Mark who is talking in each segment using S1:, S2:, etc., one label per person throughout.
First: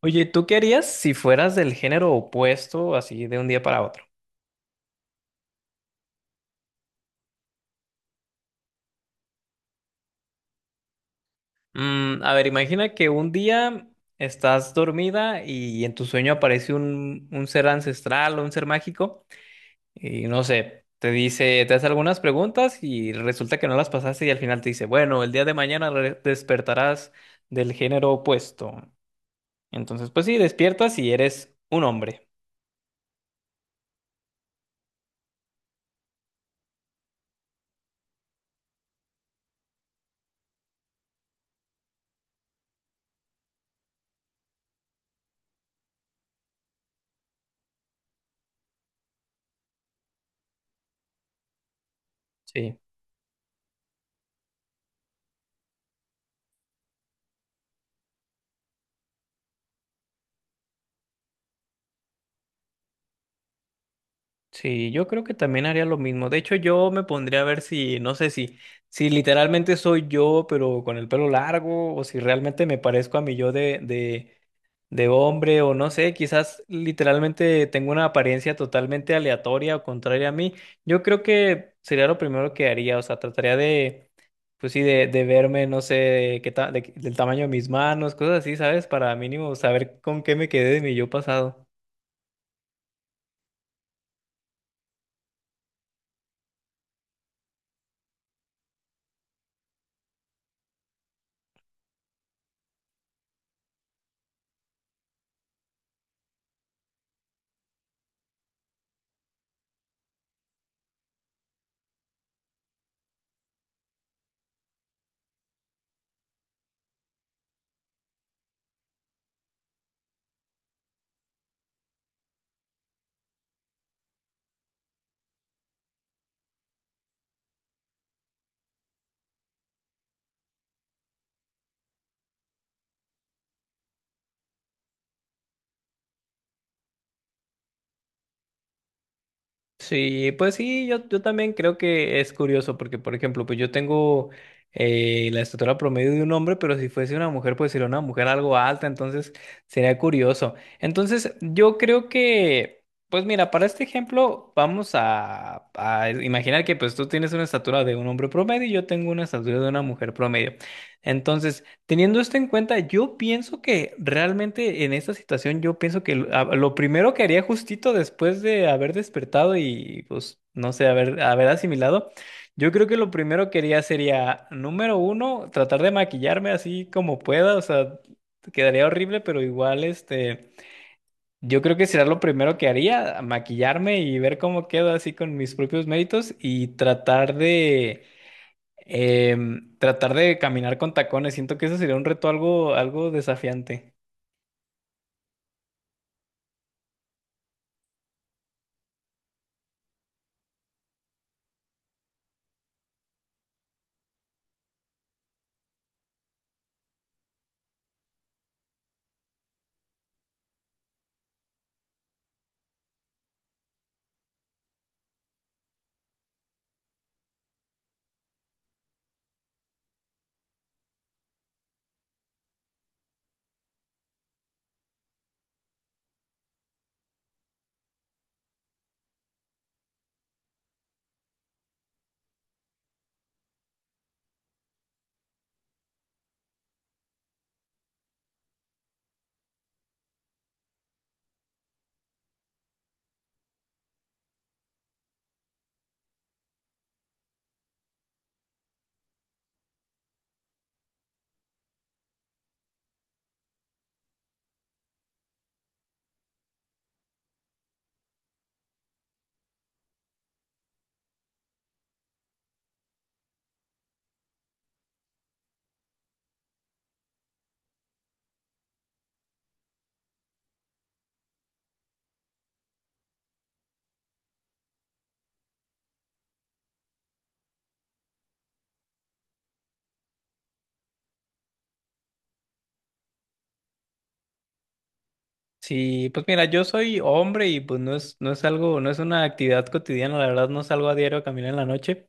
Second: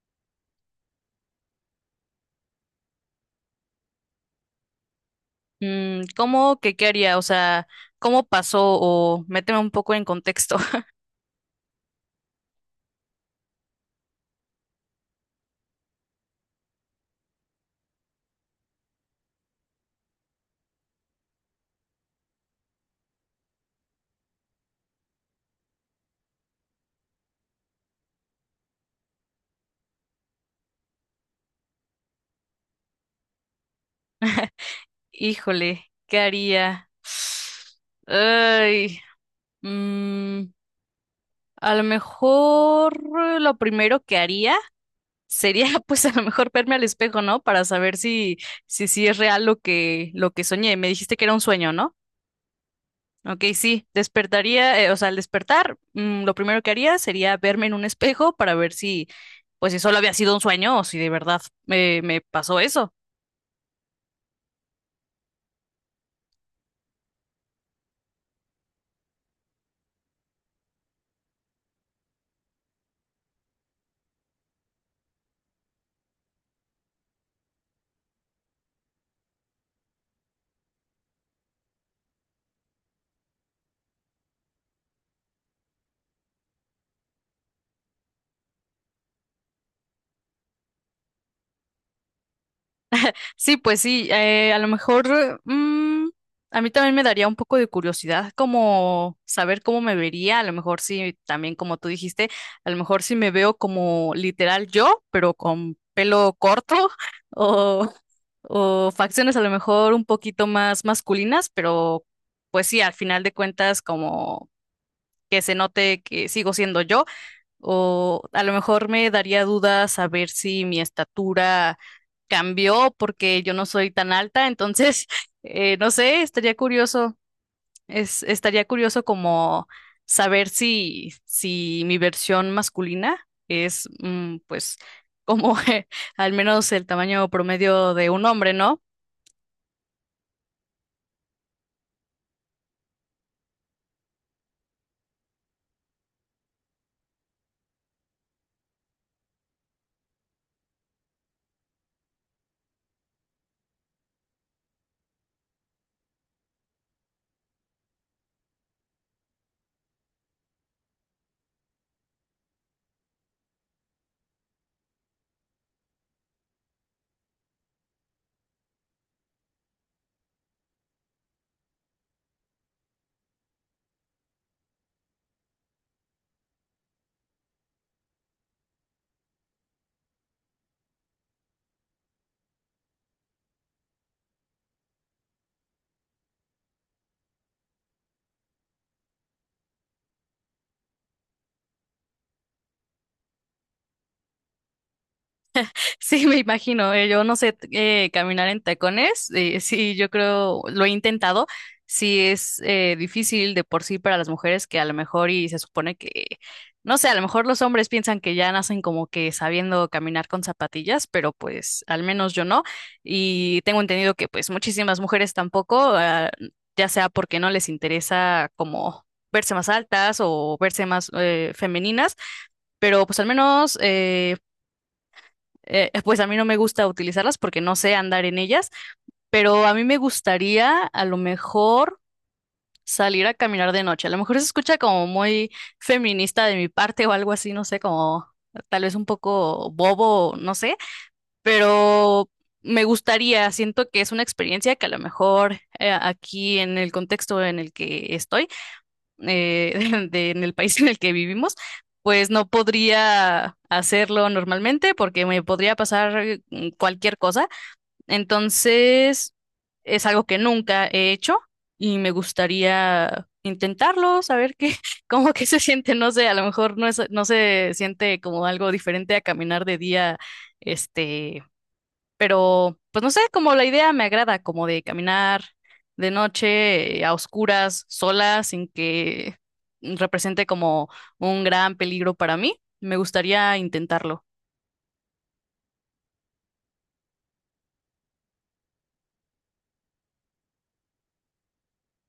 S1: Oye, ¿tú qué harías si fueras del género opuesto, así de un día para otro?
S2: ¿Cómo que qué haría? O sea, ¿cómo pasó? O méteme un poco en contexto.
S1: A ver, imagina que un día estás dormida y en tu sueño aparece un ser ancestral o un ser mágico y no sé, te dice, te hace algunas preguntas y resulta que no las pasaste y al final te dice, bueno, el día de mañana despertarás del género opuesto. Entonces, pues sí, despiertas y eres un hombre.
S2: Híjole, ¿qué haría? Ay, mm, a lo mejor lo primero que haría sería, pues, a lo mejor verme al espejo, ¿no? Para saber si es real lo que soñé. Me dijiste que era un sueño, ¿no?
S1: Sí.
S2: Ok, sí, despertaría, o sea, al despertar, lo primero que haría sería verme en un espejo para ver si, pues si solo había sido un sueño o si de verdad me pasó eso.
S1: Sí, yo creo que también haría lo mismo. De hecho, yo me pondría a ver si, no sé si literalmente soy yo, pero con el pelo largo, o si realmente me parezco a mi yo de hombre, o no sé, quizás literalmente tengo una apariencia totalmente aleatoria o contraria a mí. Yo creo que sería lo primero que haría, o sea, trataría de, pues sí, de verme, no sé, de qué ta- de- del tamaño de mis manos, cosas así, ¿sabes? Para mínimo saber con qué me quedé de mi yo pasado.
S2: Sí, pues sí, a lo mejor a mí también me daría un poco de curiosidad como saber cómo me vería, a lo mejor sí, también como tú dijiste, a lo mejor sí me veo como literal yo, pero con pelo corto o, o facciones a lo mejor un poquito más masculinas, pero pues sí, al final de cuentas como que se note que sigo siendo yo o a lo mejor me daría dudas saber si mi estatura cambió porque yo no soy tan alta, entonces, no sé, estaría curioso, estaría curioso como saber si, si mi versión masculina es, pues, como al menos el tamaño promedio de un hombre, ¿no?
S1: Sí, pues sí, yo también creo que es curioso porque, por ejemplo, pues yo tengo la estatura promedio de un hombre, pero si fuese una mujer, pues sería una mujer algo alta, entonces sería curioso. Entonces, yo creo que, pues mira, para este ejemplo, vamos a imaginar que pues tú tienes una estatura de un hombre promedio y yo tengo una estatura de una mujer promedio. Entonces, teniendo esto en cuenta, yo pienso que realmente en esta situación, yo pienso que lo primero que haría justito después de haber despertado y pues no sé, haber asimilado, yo creo que lo primero que haría sería, número uno, tratar de maquillarme así como pueda, o sea, quedaría horrible, pero igual este, yo creo que será lo primero que haría, maquillarme y ver cómo quedo así con mis propios méritos y tratar de caminar con tacones, siento que eso sería un reto algo desafiante.
S2: Sí, me imagino. Yo no sé caminar en tacones. Sí, yo creo, lo he intentado. Sí, es difícil de por sí para las mujeres que a lo mejor y se supone que, no sé, a lo mejor los hombres piensan que ya nacen como que sabiendo caminar con zapatillas, pero pues al menos yo no. Y tengo entendido que pues muchísimas mujeres tampoco, ya sea porque no les interesa como verse más altas o verse más femeninas, pero pues al menos pues a mí no me gusta utilizarlas porque no sé andar en ellas, pero a mí me gustaría a lo mejor salir a caminar de noche. A lo mejor se escucha como muy feminista de mi parte o algo así, no sé, como tal vez un poco bobo, no sé, pero me gustaría, siento que es una experiencia que a lo mejor aquí en el contexto en el que estoy, en el país en el que vivimos, pues no podría hacerlo normalmente porque me podría pasar cualquier cosa. Entonces, es algo que nunca he hecho y me gustaría intentarlo, saber qué, cómo que se siente, no sé, a lo mejor no es, no se siente como algo diferente a caminar de día, este, pero, pues no sé, como la idea me agrada, como de caminar de noche, a oscuras, sola, sin que represente como un gran peligro para mí. Me gustaría intentarlo.
S1: Sí, pues mira, yo soy hombre y pues no es, algo, no es una actividad cotidiana, la verdad no salgo a diario a caminar en la noche.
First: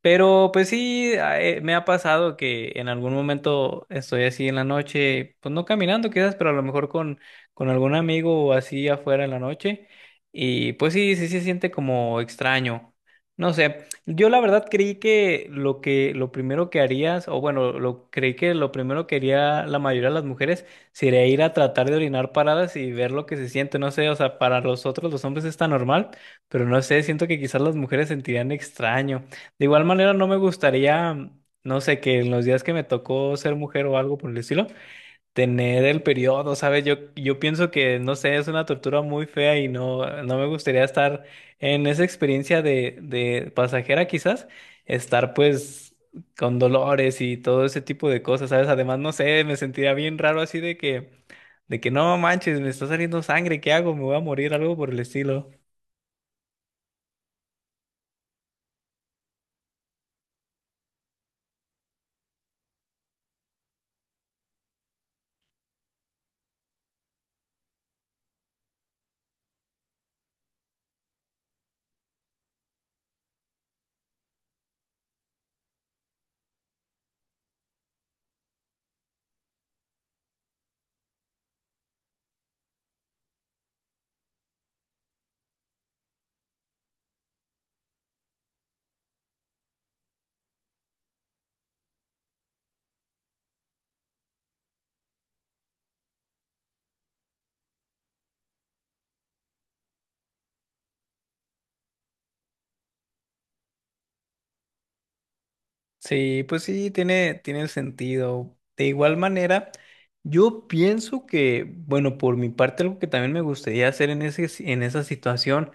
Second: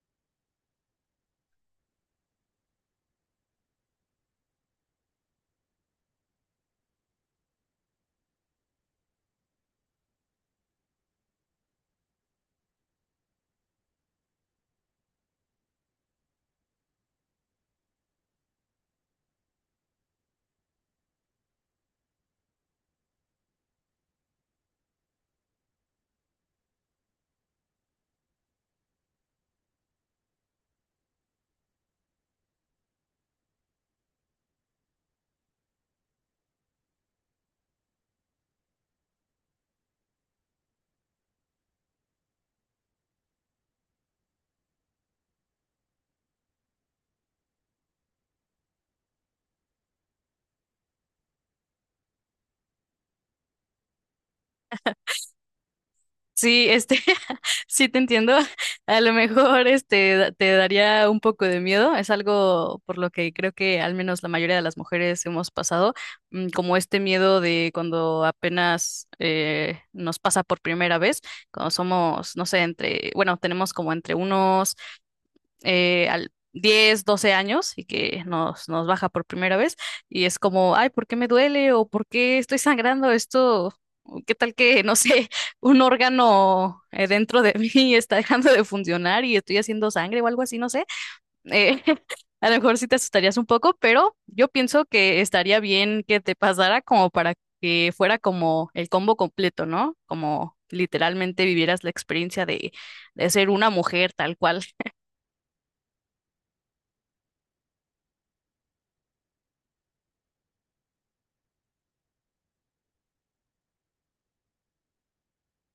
S1: Pero pues sí, me ha pasado que en algún momento estoy así en la noche, pues no caminando quizás, pero a lo mejor con algún amigo o así afuera en la noche. Y pues sí, sí se siente como extraño. No sé, yo la verdad creí que lo primero que harías, o bueno, lo creí que lo primero que haría la mayoría de las mujeres sería ir a tratar de orinar paradas y ver lo que se siente. No sé, o sea, para los otros los hombres está normal, pero no sé, siento que quizás las mujeres sentirían extraño. De igual manera, no me gustaría, no sé, que en los días que me tocó ser mujer o algo por el estilo, tener el periodo, ¿sabes? Yo pienso que, no sé, es una tortura muy fea y no, no me gustaría estar en esa experiencia de pasajera quizás, estar pues con dolores y todo ese tipo de cosas, ¿sabes? Además, no sé, me sentiría bien raro así de que, no manches, me está saliendo sangre, ¿qué hago? Me voy a morir, algo por el estilo.
S2: Sí, este, sí te entiendo. A lo mejor este te daría un poco de miedo. Es algo por lo que creo que al menos la mayoría de las mujeres hemos pasado, como este miedo de cuando apenas nos pasa por primera vez, cuando somos, no sé, entre, bueno, tenemos como entre unos al 10 o 12 años y que nos baja por primera vez y es como, ay, ¿por qué me duele? ¿O por qué estoy sangrando esto? ¿Qué tal que, no sé, un órgano dentro de mí está dejando de funcionar y estoy haciendo sangre o algo así, no sé? Eh, a lo mejor sí te asustarías un poco, pero yo pienso que estaría bien que te pasara como para que fuera como el combo completo, ¿no? Como literalmente vivieras la experiencia de ser una mujer tal cual.
S1: Sí, pues sí, tiene sentido. De igual manera, yo pienso que, bueno, por mi parte, algo que también me gustaría hacer en ese, en esa situación,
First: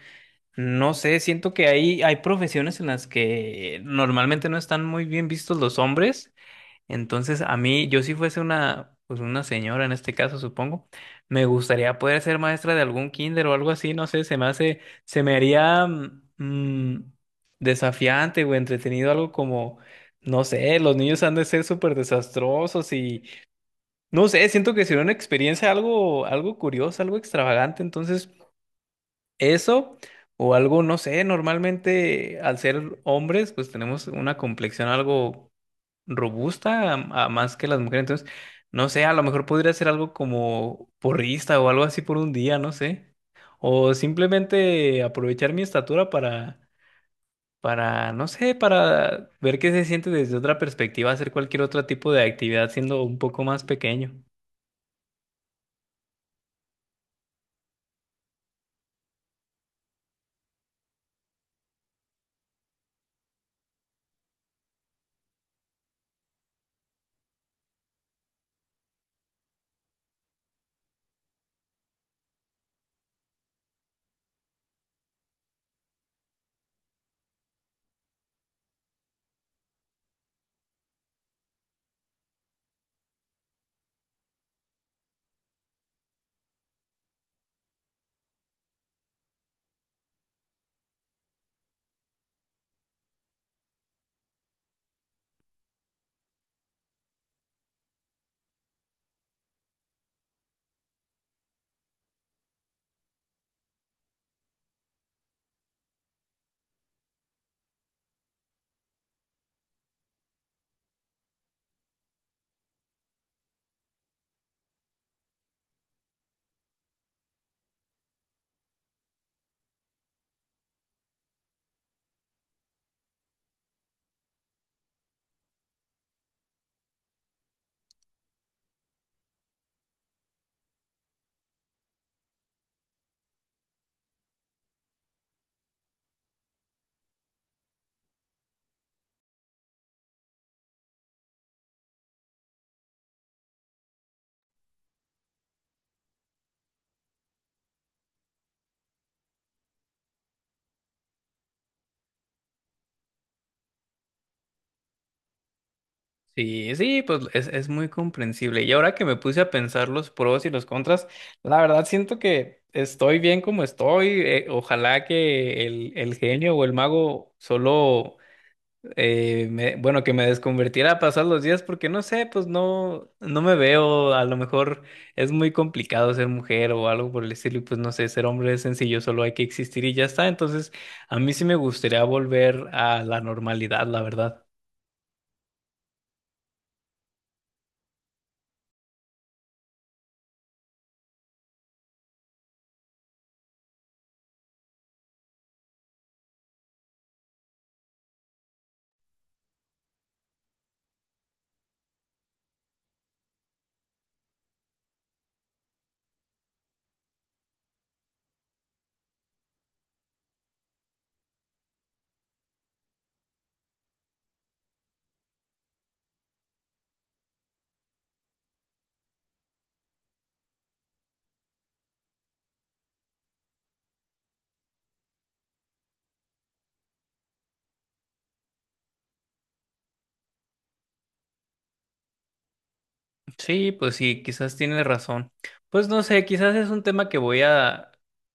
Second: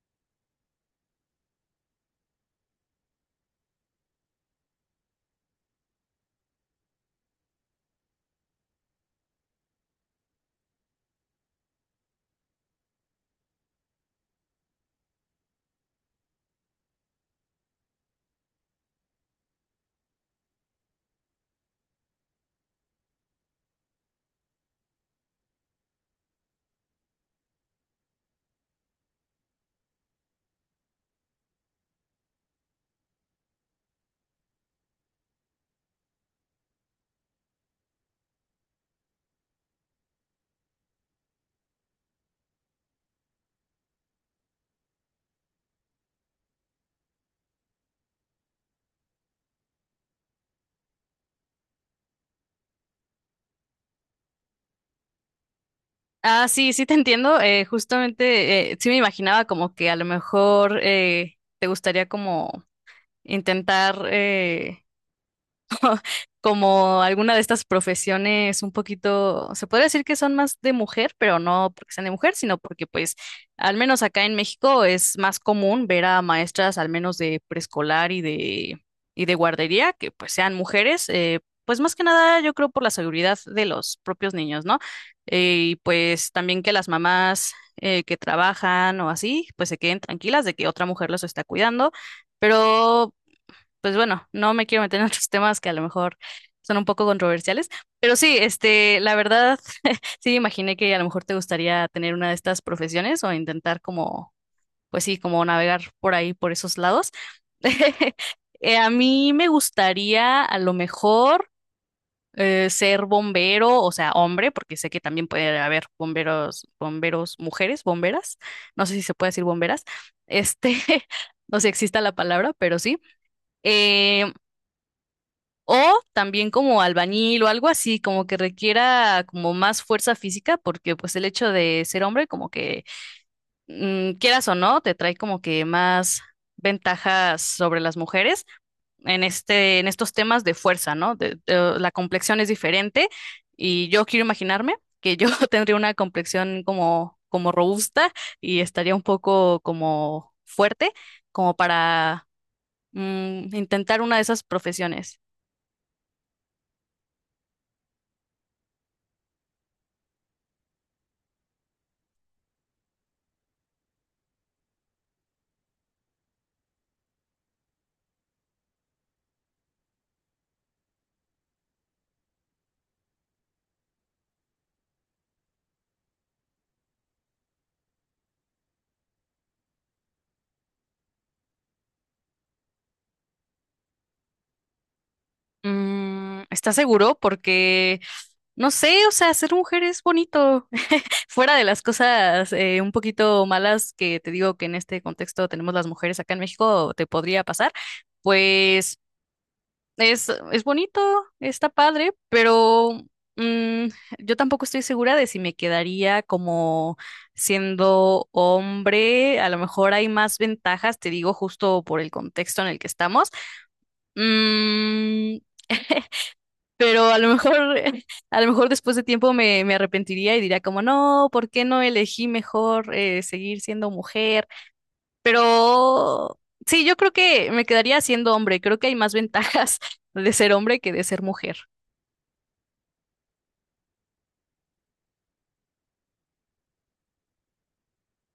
S1: no sé, siento que hay profesiones en las que normalmente no están muy bien vistos los hombres. Entonces, a mí, yo si fuese una, pues una señora en este caso, supongo, me gustaría poder ser maestra de algún kinder o algo así, no sé, se me hace, se me haría mm, desafiante o entretenido algo como, no sé, los niños han de ser súper desastrosos y, no sé, siento que sería una experiencia algo curiosa, algo extravagante, entonces eso o algo, no sé, normalmente al ser hombres, pues tenemos una complexión algo robusta a más que las mujeres. Entonces, no sé, a lo mejor podría ser algo como porrista o algo así por un día, no sé. O simplemente aprovechar mi estatura para, no sé, para ver qué se siente desde otra perspectiva, hacer cualquier otro tipo de actividad siendo un poco más pequeño.
S2: Ah, sí, sí te entiendo. Justamente, sí me imaginaba como que a lo mejor te gustaría como intentar como alguna de estas profesiones un poquito, se podría decir que son más de mujer, pero no porque sean de mujer, sino porque pues al menos acá en México es más común ver a maestras al menos de preescolar y de guardería que pues sean mujeres, pues más que nada yo creo por la seguridad de los propios niños, ¿no? Y pues también que las mamás que trabajan o así, pues se queden tranquilas de que otra mujer los está cuidando. Pero pues bueno, no me quiero meter en otros temas que a lo mejor son un poco controversiales, pero sí, este, la verdad, sí, imaginé que a lo mejor te gustaría tener una de estas profesiones o intentar como, pues sí, como navegar por ahí, por esos lados. A mí me gustaría a lo mejor ser bombero, o sea, hombre, porque sé que también puede haber bomberos, bomberos, mujeres, bomberas, no sé si se puede decir bomberas, este, no sé si exista la palabra, pero sí. Eh, o también como albañil o algo así, como que requiera como más fuerza física, porque pues el hecho de ser hombre, como que quieras o no, te trae como que más ventajas sobre las mujeres en este, en estos temas de fuerza, ¿no? La complexión es diferente y yo quiero imaginarme que yo tendría una complexión como, como robusta y estaría un poco como fuerte, como para intentar una de esas profesiones.
S1: Sí, sí, pues es muy comprensible. Y ahora que me puse a pensar los pros y los contras, la verdad siento que estoy bien como estoy. Ojalá que el genio o el mago solo, bueno, que me desconvertiera a pasar los días, porque no sé, pues no, no me veo. A lo mejor es muy complicado ser mujer o algo por el estilo. Y pues no sé, ser hombre es sencillo, solo hay que existir y ya está. Entonces, a mí sí me gustaría volver a la normalidad, la verdad.
S2: ¿Estás seguro? Porque, no sé, o sea, ser mujer es bonito. Fuera de las cosas un poquito malas que te digo que en este contexto tenemos las mujeres acá en México, te podría pasar, pues es bonito, está padre, pero mm, yo tampoco estoy segura de si me quedaría como siendo hombre. A lo mejor hay más ventajas, te digo, justo por el contexto en el que estamos. Mm, pero a lo mejor, a lo mejor después de tiempo me arrepentiría y diría como, no, ¿por qué no elegí mejor seguir siendo mujer? Pero sí, yo creo que me quedaría siendo hombre. Creo que hay más ventajas de ser hombre que de ser mujer.
S1: Sí, pues sí, quizás tienes razón. Pues no sé, quizás es un tema que voy a,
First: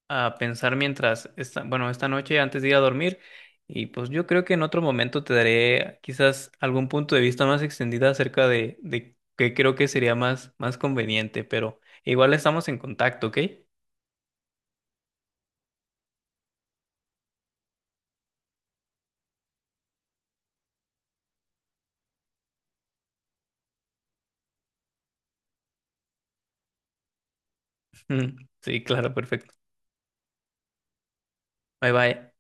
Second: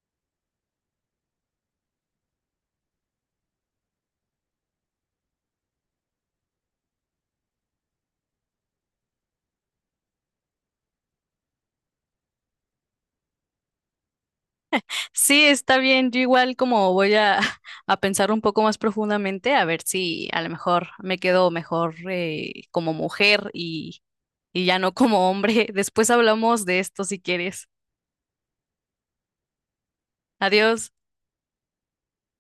S1: a pensar mientras, esta, bueno, esta noche antes de ir a dormir. Y pues yo creo que en otro momento te daré quizás algún punto de vista más extendido acerca de qué creo que sería más conveniente, pero igual estamos en contacto, ¿ok?
S2: Sí, está bien. Yo igual como voy a, a pensar un poco más profundamente, a ver si a lo mejor me quedo mejor como mujer y ya no como hombre. Después hablamos de esto si quieres.
S1: Sí, claro, perfecto.
S2: Adiós.
S1: Bye bye.